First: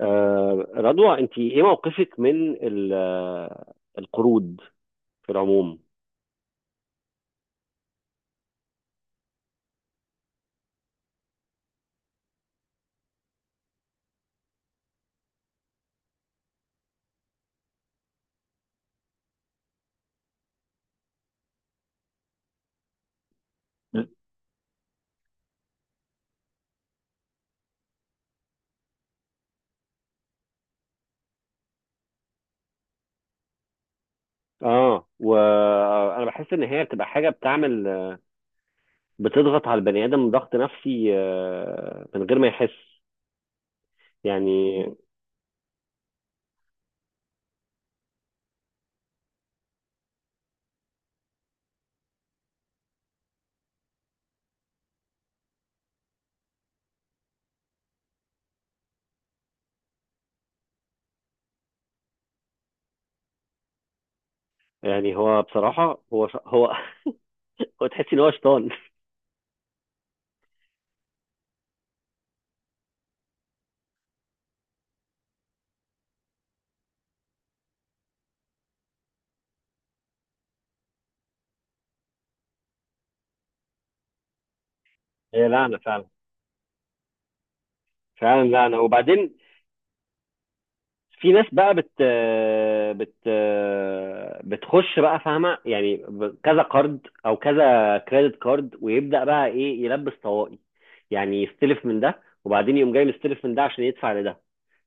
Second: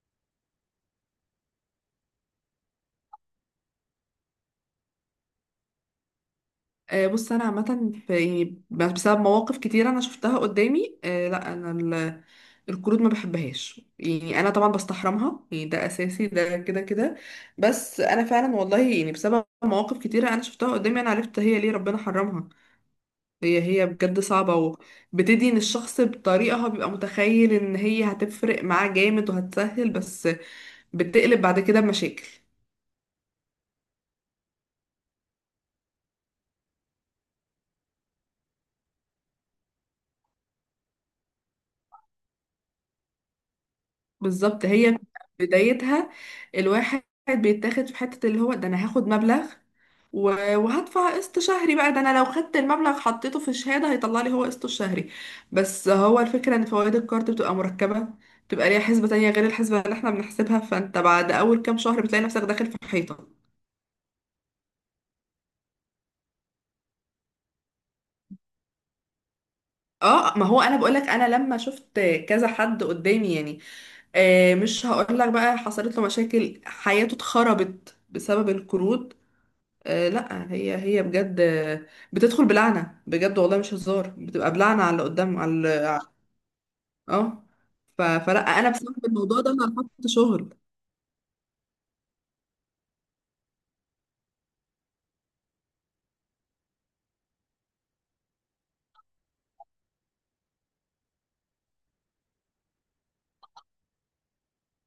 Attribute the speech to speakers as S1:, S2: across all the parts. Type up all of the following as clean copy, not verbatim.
S1: رضوى، انت ايه موقفك من القروض في العموم؟
S2: بص انا عامه في يعني بسبب مواقف كتير انا شفتها قدامي، لا انا القروض ما بحبهاش، يعني انا طبعا بستحرمها، يعني ده اساسي ده كده كده. بس انا فعلا والله يعني بسبب مواقف كتيره انا شفتها قدامي انا عرفت هي ليه ربنا حرمها. هي بجد صعبه، وبتدين الشخص بطريقه هو بيبقى متخيل ان هي هتفرق معاه جامد وهتسهل، بس بتقلب بعد كده بمشاكل.
S1: اه، وانا بحس ان هي بتبقى حاجه بتضغط على البني ادم ضغط نفسي من غير ما يحس،
S2: بالظبط،
S1: يعني.
S2: هي بدايتها الواحد بيتاخد في حتة اللي هو ده انا هاخد مبلغ وهدفع قسط شهري، بقى ده انا لو خدت المبلغ حطيته في شهادة هيطلع لي هو قسطه الشهري. بس هو الفكرة ان فوائد الكارت بتبقى مركبة، بتبقى ليها حسبة تانية غير الحسبة اللي احنا بنحسبها، فانت بعد اول كام شهر بتلاقي نفسك داخل في حيطة.
S1: يعني هو بصراحه، هو هو، تحس ان هو شيطان.
S2: اه ما هو انا بقولك انا لما شفت كذا حد قدامي، يعني مش هقولك بقى، حصلت له مشاكل، حياته اتخربت بسبب القروض. آه لا هي بجد، بتدخل بلعنة بجد والله مش هزار، بتبقى بلعنة على اللي قدام
S1: هي
S2: على
S1: لعنة فعلا.
S2: اه. فلا
S1: فعلا. لا
S2: انا
S1: انا،
S2: بسبب
S1: وبعدين
S2: الموضوع ده انا رفضت شغل.
S1: في ناس بقى بت بت بتخش بقى، فاهمه؟ يعني كذا كارد او كذا كريدت كارد، ويبدا بقى ايه؟ يلبس طواقي. يعني يستلف من ده، وبعدين يقوم جاي مستلف من ده عشان يدفع لده.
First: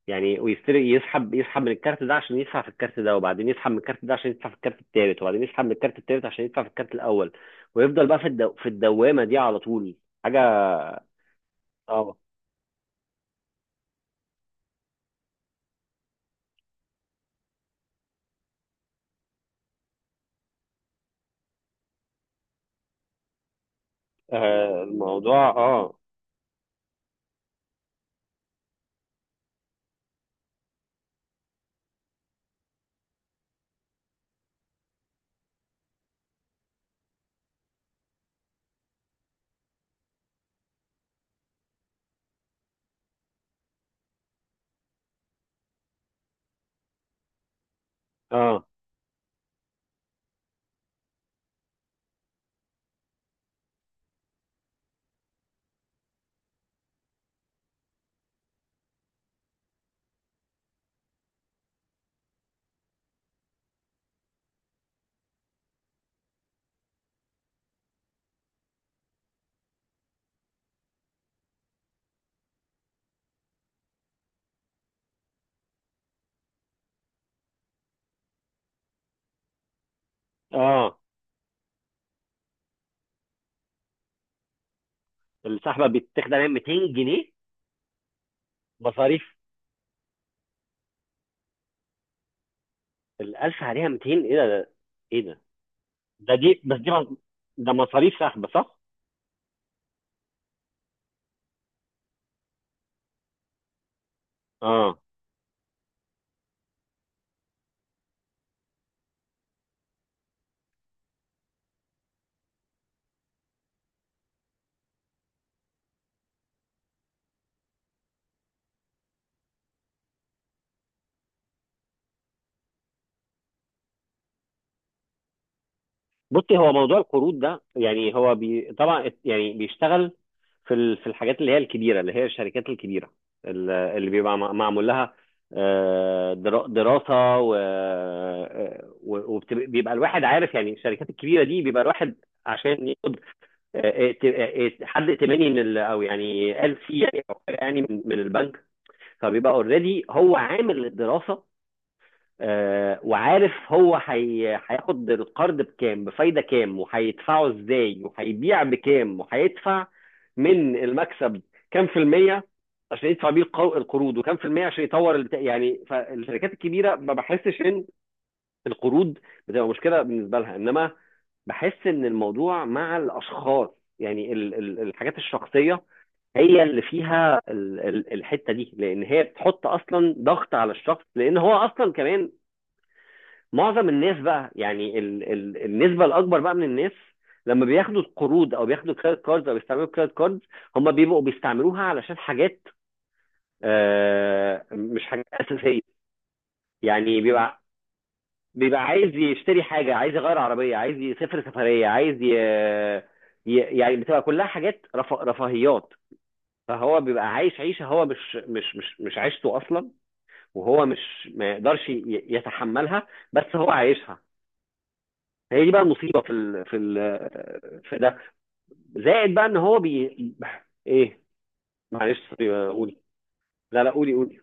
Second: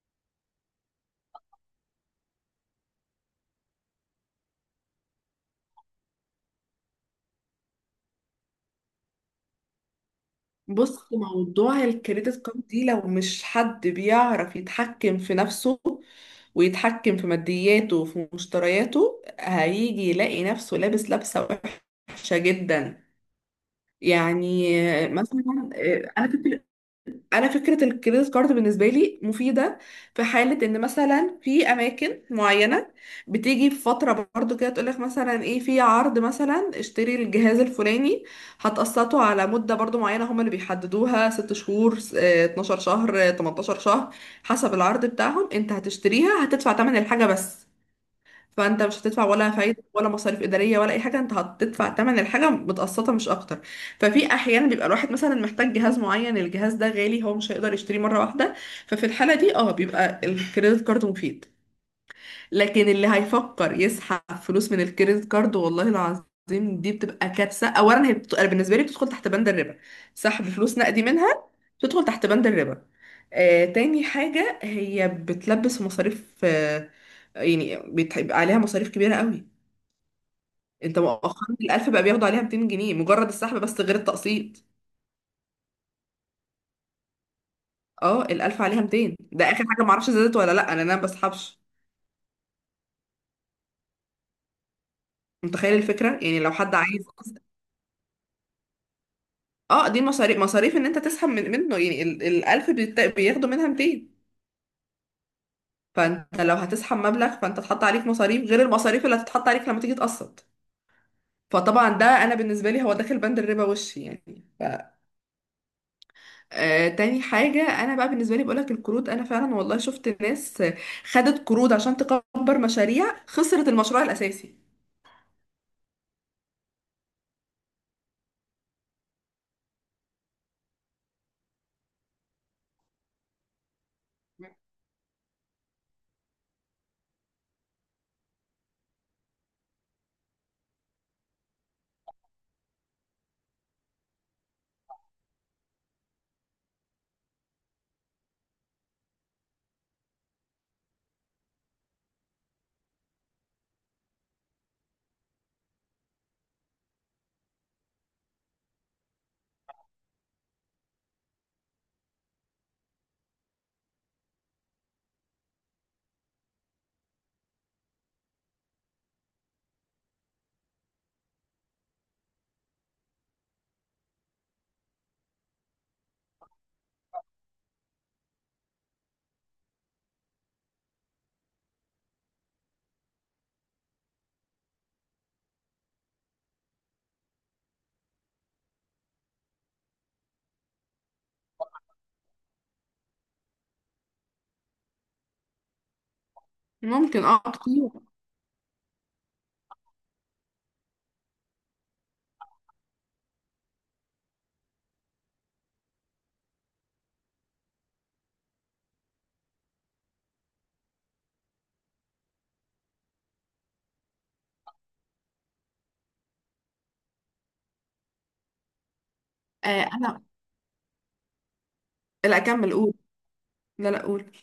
S1: يعني ويستلف، يسحب من الكارت ده عشان يدفع في الكارت ده، وبعدين يسحب من الكارت ده عشان يدفع في الكارت التالت، وبعدين يسحب من الكارت التالت عشان يدفع في الكارت الاول. ويفضل بقى في الدوامه دي على طول. حاجه
S2: بص موضوع
S1: صعبه.
S2: الكريدت كارد دي لو مش حد بيعرف يتحكم في نفسه ويتحكم في مادياته وفي مشترياته، هيجي يلاقي نفسه لابس لبسة وحشة جدا، يعني.
S1: آه، الموضوع.
S2: مثلا
S1: اه.
S2: انا كنت، انا فكره الكريدت كارد بالنسبه لي مفيده في حاله ان مثلا في اماكن معينه بتيجي في فتره برضو كده تقول لك مثلا ايه في عرض، مثلا اشتري الجهاز الفلاني هتقسطه على مده برضو معينه هم اللي بيحددوها، 6 شهور 12 شهر 18 شهر، حسب العرض بتاعهم. انت هتشتريها هتدفع ثمن الحاجه بس،
S1: اه.
S2: فانت مش هتدفع ولا فايده ولا مصاريف اداريه ولا اي حاجه، انت هتدفع تمن الحاجه متقسطه مش اكتر. ففي احيانا بيبقى الواحد مثلا محتاج جهاز معين، الجهاز ده غالي هو مش هيقدر يشتريه مره واحده، ففي الحاله دي اه بيبقى الكريدت كارد مفيد. لكن اللي هيفكر يسحب فلوس من الكريدت كارد، والله العظيم دي بتبقى كارثة. اولا هي أنا بالنسبة لي بتدخل تحت بند الربا، سحب فلوس نقدي منها بتدخل تحت بند الربا. تاني حاجة هي بتلبس في مصاريف، يعني بيبقى عليها مصاريف كبيرة قوي.
S1: اه.
S2: انت مؤخرا الألف بقى بياخدوا عليها 200 جنيه، مجرد السحب بس غير التقسيط.
S1: السحبه بتاخد عليها 200 جنيه؟
S2: اه الألف عليها 200،
S1: مصاريف؟
S2: ده آخر حاجة معرفش زادت ولا لأ، أنا ما بسحبش.
S1: ال 1000 عليها 200؟ إيه إيه ده؟
S2: متخيل الفكرة،
S1: ده
S2: يعني لو
S1: دي
S2: حد
S1: بس دي
S2: عايز.
S1: مص- ده مصاريف سحب، صح؟
S2: اه دي مصاريف، مصاريف ان انت تسحب من منه، يعني الالف بياخدوا منها 200.
S1: اه.
S2: فانت لو هتسحب مبلغ فانت اتحط عليك مصاريف غير المصاريف اللي هتتحط عليك لما تيجي تقسط. فطبعا ده انا بالنسبه لي هو داخل بند الربا وش يعني آه تاني حاجه انا بقى بالنسبه لي بقولك، القروض انا فعلا والله شفت ناس خدت قروض عشان تكبر مشاريع خسرت المشروع الاساسي.
S1: بصي، هو موضوع القروض ده، يعني هو بي طبعا، يعني بيشتغل في الحاجات اللي هي الكبيره، اللي هي الشركات الكبيره، اللي بيبقى معمول لها دراسه و... وبيبقى الواحد عارف، يعني الشركات الكبيره دي، بيبقى الواحد عشان ياخد حد ائتماني من او يعني، قال فيه، يعني، أو حاجة، يعني، من البنك. فبيبقى اوريدي هو عامل الدراسه، وعارف هو هياخد القرض بكام، بفايده كام، وهيدفعه ازاي، وهيبيع بكام، وهيدفع من المكسب كام في الميه عشان يدفع بيه القروض، وكام في الميه عشان يطور البتاع، يعني. فالشركات الكبيره ما بحسش ان القروض بتبقى مشكله بالنسبه لها، انما بحس ان الموضوع مع الاشخاص، يعني الحاجات الشخصيه، هي اللي فيها الحته دي، لان هي بتحط اصلا ضغط على الشخص، لان هو اصلا كمان، معظم الناس بقى، يعني النسبه الاكبر بقى من الناس، لما بياخدوا القروض او بياخدوا كريدت كاردز او بيستعملوا كريدت كاردز، هم بيبقوا بيستعملوها علشان حاجات مش حاجات اساسيه، يعني
S2: ممكن اه كتير.
S1: بيبقى عايز يشتري حاجة، عايز يغير عربية، عايز يسافر سفرية، عايز يعني بتبقى كلها حاجات رفاهيات. فهو بيبقى عايش عيشة هو مش عيشته أصلا، وهو مش ما يقدرش يتحملها، بس هو عايشها. هي دي بقى المصيبة في ده. زائد بقى إن
S2: آه
S1: هو
S2: انا.
S1: إيه؟ معلش،
S2: لا
S1: سوري،
S2: اكمل قول.
S1: قولي. لا لا،
S2: لا لا
S1: قولي
S2: قول.
S1: قولي.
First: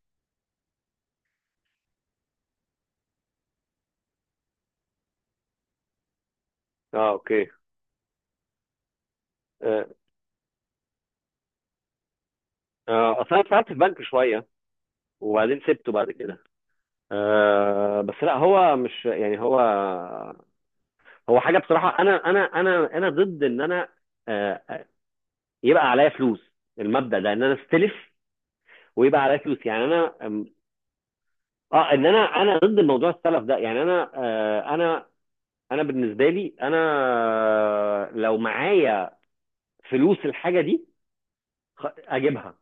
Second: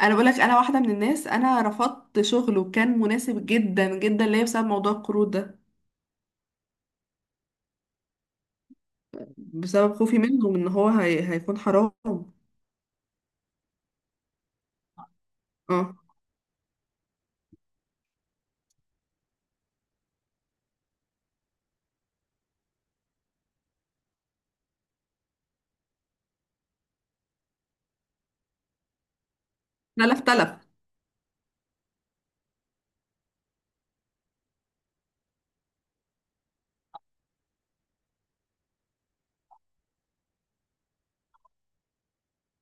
S2: انا بقولك انا واحده من الناس انا رفضت شغل وكان مناسب جدا جدا ليا بسبب موضوع القروض ده،
S1: اه، اوكي. اه.
S2: بسبب خوفي منهم ان هو هيكون حرام.
S1: اصل انا اشتغلت في بنك شويه، وبعدين سبته
S2: اه
S1: بعد كده. بس لا، هو مش يعني هو هو حاجه بصراحه، انا انا ضد ان انا آه يبقى عليا فلوس. المبدا ده ان انا استلف ويبقى عليا فلوس، يعني انا
S2: تلف تلف.
S1: اه، ان انا ضد موضوع السلف ده، يعني انا، انا بالنسبه لي انا، لو معايا فلوس الحاجه دي اجيبها.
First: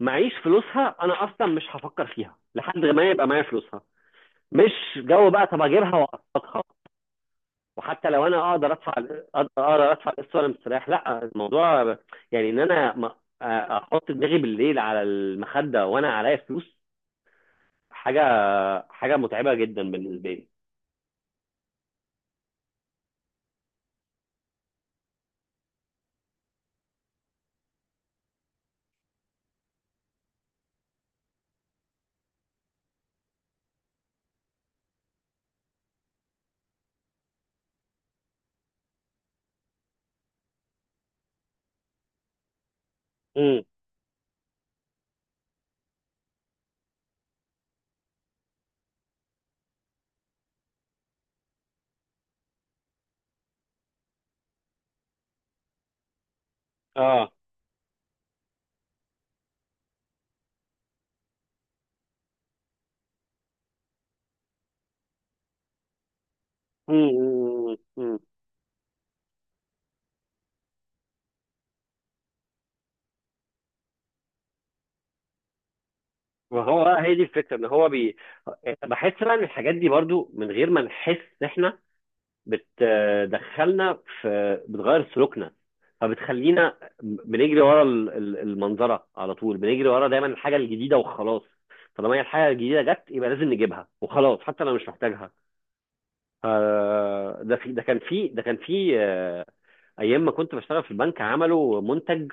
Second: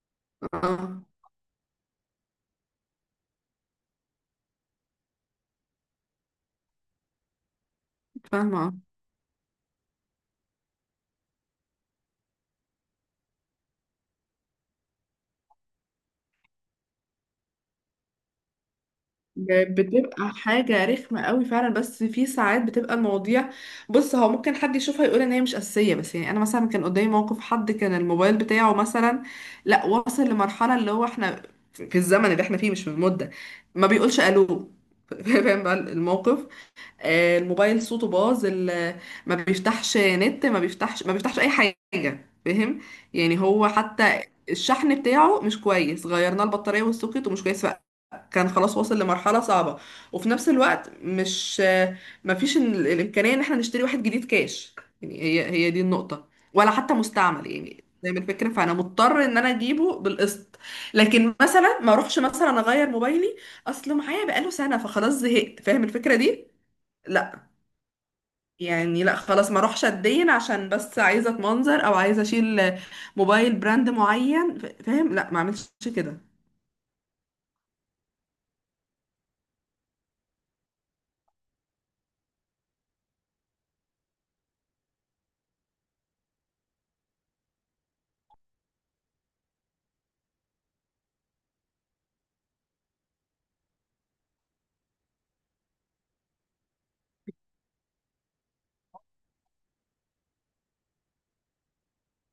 S1: معيش فلوسها،
S2: اه
S1: انا اصلا مش هفكر فيها لحد ما يبقى معايا فلوسها. مش جو بقى طب اجيبها واقسطها. وحتى لو انا
S2: فاهمه اه.
S1: اقدر ادفع القسط وانا مستريح، لا. الموضوع، يعني، ان انا احط دماغي بالليل على المخده وانا عليا فلوس، حاجه حاجه متعبه جدا
S2: بتبقى
S1: بالنسبه لي.
S2: حاجه رخمه قوي فعلا، بس في ساعات بتبقى المواضيع، بص هو ممكن حد يشوفها يقول ان هي مش اساسيه. بس يعني انا مثلا كان قدامي موقف، حد كان الموبايل بتاعه مثلا، لا وصل لمرحله اللي هو احنا في الزمن اللي احنا فيه مش في المده ما بيقولش الو فاهم بقى الموقف. الموبايل صوته باظ ما بيفتحش نت، ما بيفتحش اي حاجه، فاهم، يعني
S1: امم.
S2: هو حتى الشحن بتاعه مش كويس، غيرنا البطاريه والسوكت ومش كويس، كان خلاص واصل لمرحله صعبه. وفي نفس الوقت مش ما فيش الامكانيه ان احنا نشتري واحد جديد كاش، يعني هي دي النقطه. ولا حتى
S1: اه.
S2: مستعمل، يعني زي ما الفكره، فانا مضطر ان انا اجيبه بالقسط. لكن مثلا ما اروحش مثلا اغير موبايلي، اصله معايا بقاله سنه فخلاص زهقت، فاهم الفكره دي.
S1: امم.
S2: لا
S1: امم.
S2: يعني لا خلاص، ما اروحش اتدين عشان بس عايزه اتمنظر او عايزه اشيل موبايل براند معين، فاهم، لا ما اعملش كده.
S1: وهو بقى، هي دي الفكره، ان هو بي بحس بقى ان الحاجات دي برضو، من غير ما نحس احنا، بتدخلنا في، بتغير سلوكنا. فبتخلينا بنجري ورا المنظره على طول، بنجري ورا دايما الحاجه الجديده وخلاص. طالما هي الحاجه الجديده جت، يبقى لازم نجيبها وخلاص، حتى لو مش محتاجها. آه، ده في ده كان في ده كان في ايام ما كنت بشتغل في البنك، عملوا منتج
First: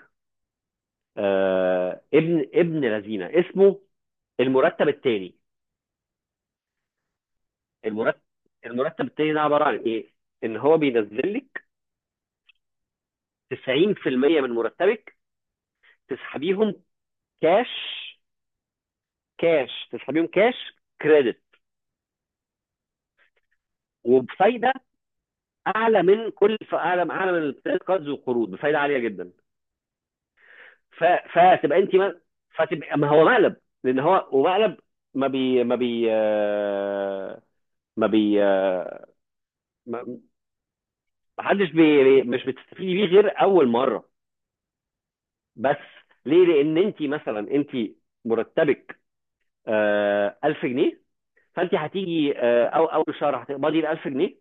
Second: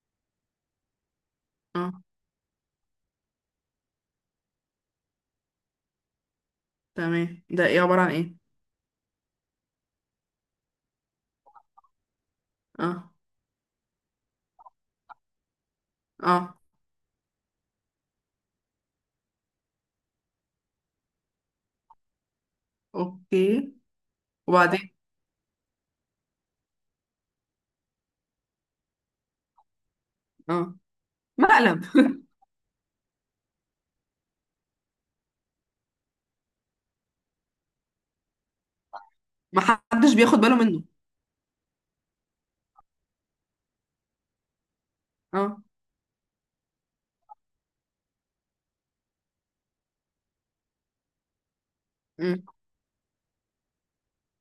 S2: اه
S1: ابن لذينه، اسمه المرتب الثاني.
S2: تمام، ده ايه عباره عن
S1: المرتب
S2: ايه؟
S1: المرتب الثاني ده عباره عن ايه؟ ان هو بينزل لك
S2: اه،
S1: 90% من مرتبك،
S2: اه،
S1: تسحبيهم كاش. تسحب يوم كاش كريدت،
S2: اوكي،
S1: وبفايده
S2: وبعدين،
S1: اعلى من كل اعلى اعلى من الكريدت كاردز والقروض، بفايده عاليه جدا.
S2: اه،
S1: ف... فتبقى
S2: مقلب
S1: انت ما... فتبقى، ما هو مقلب. لان هو ومقلب، ما بي ما بي آه، ما بي آه،
S2: ما حدش
S1: ما
S2: بياخد باله منه،
S1: حدش مش بتستفيدي بيه غير اول مره
S2: اه،
S1: بس. ليه؟ لان انت مثلا، مرتبك 1000 جنيه. فانت هتيجي
S2: امم،
S1: او اول شهر هتقبضي ال 1000 جنيه.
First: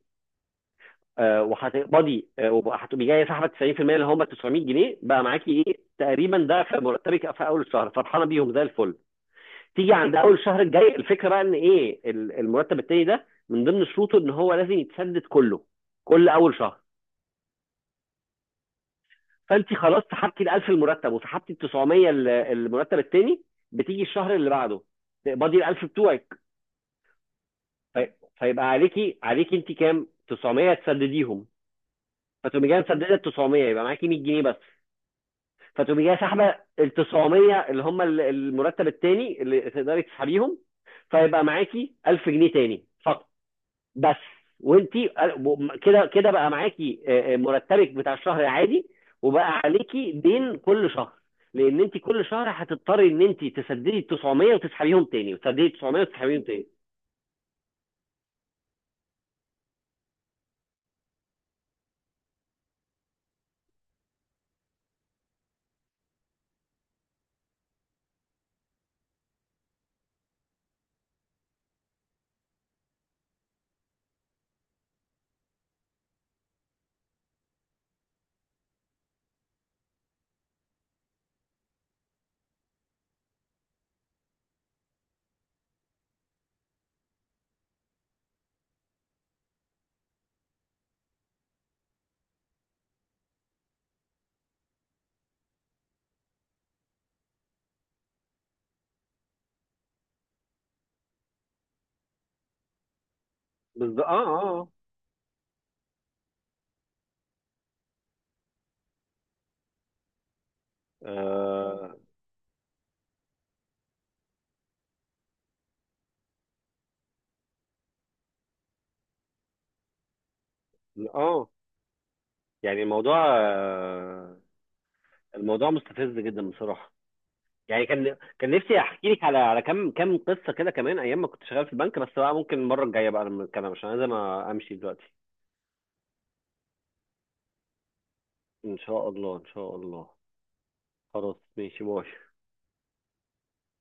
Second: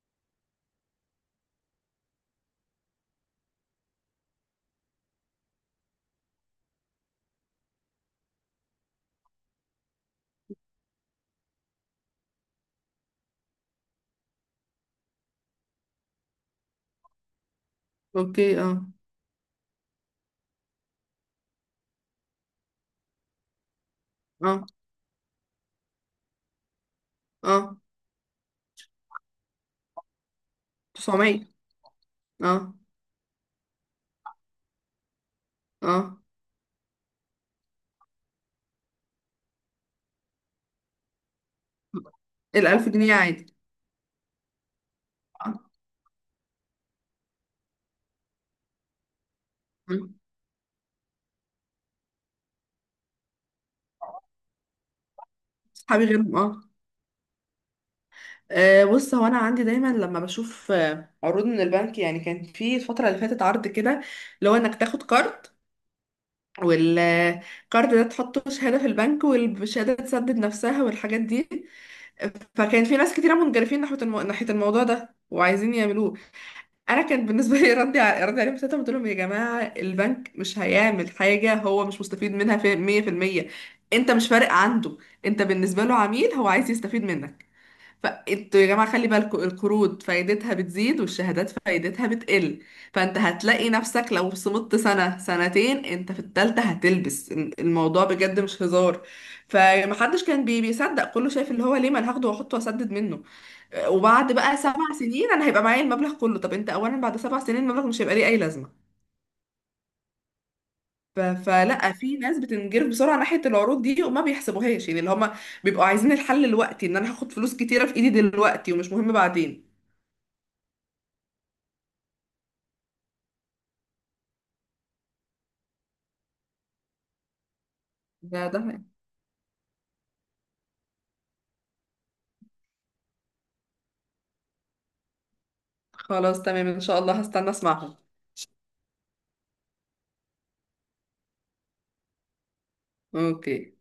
S1: آه، وهتقبضي آه، وهتبقي جايه سحبه 90% اللي هم 900 جنيه. بقى معاكي ايه تقريبا ده في مرتبك في اول الشهر، فرحانه بيهم زي الفل. تيجي عند اول الشهر الجاي، الفكره بقى ان ايه؟ المرتب التاني ده، من ضمن شروطه ان هو لازم يتسدد كله كل اول شهر.
S2: اوكي، اه،
S1: فانت خلاص سحبتي ال 1000 المرتب، وسحبتي ال 900 المرتب التاني. بتيجي الشهر اللي
S2: اه،
S1: بعده، تقبضي ال 1000 بتوعك.
S2: اه،
S1: في- فيبقى عليكي انت كام؟ 900 تسدديهم.
S2: 900،
S1: فتقومي
S2: اه،
S1: جايه مسدده ال 900، يبقى معاكي 100 جنيه بس. فتقومي جايه
S2: اه،
S1: سحبه ال 900، اللي هم المرتب التاني اللي تقدري تسحبيهم. فيبقى معاكي 1000 جنيه تاني
S2: الألف جنيه
S1: فقط
S2: عادي،
S1: بس. وانتي
S2: اه،
S1: كده كده بقى معاكي مرتبك بتاع الشهر العادي، وبقى عليكي
S2: أمم.
S1: دين كل شهر. لان انت كل شهر هتضطري ان انت تسددي 900 وتسحبيهم تاني، وتسددي 900
S2: صحابي غيرهم
S1: وتسحبيهم
S2: اه.
S1: تاني.
S2: أه بص هو انا عندي دايما لما بشوف عروض من البنك، يعني كان في الفتره اللي فاتت عرض كده، اللي هو انك تاخد كارد والكارد ده تحطه شهاده في البنك والشهاده تسدد نفسها والحاجات دي. فكان في ناس كتيره منجرفين ناحيه ناحيه الموضوع ده وعايزين يعملوه. انا كان بالنسبه لي ردي ردي عليهم ساعتها، قلت لهم يا جماعه البنك مش هيعمل حاجه، هو مش مستفيد منها في 100%. انت مش فارق عنده، انت بالنسبه له عميل هو عايز يستفيد منك. فانتوا يا جماعة خلي بالكم، القروض فايدتها بتزيد والشهادات فايدتها بتقل، فانت هتلاقي نفسك لو صمدت سنة سنتين انت في التالتة هتلبس الموضوع بجد مش هزار. فمحدش كان بي بيصدق، كله شايف اللي هو ليه، ما أنا هاخده واحطه واسدد منه
S1: بالظبط. اه.
S2: وبعد بقى
S1: اه.
S2: 7 سنين انا هيبقى معايا المبلغ كله. طب انت اولا بعد 7 سنين المبلغ مش هيبقى ليه اي لازمة. فلا
S1: اه.
S2: في ناس بتنجرف بسرعه ناحيه العروض دي وما بيحسبوهاش، يعني اللي هما بيبقوا عايزين الحل دلوقتي، ان انا هاخد فلوس كتيره في ايدي دلوقتي ومش مهم بعدين.
S1: اه. يعني الموضوع، الموضوع مستفز جدا بصراحة. يعني
S2: ده
S1: كان
S2: ده
S1: نفسي احكي لك على كم قصه كده كمان، ايام ما كنت شغال في البنك، بس بقى ممكن المره الجايه بقى لما نتكلم، عشان لازم امشي دلوقتي.
S2: خلاص تمام، ان شاء الله هستنى اسمعهم.
S1: ان شاء الله، ان شاء الله. خلاص، ماشي، باي.
S2: اوكي.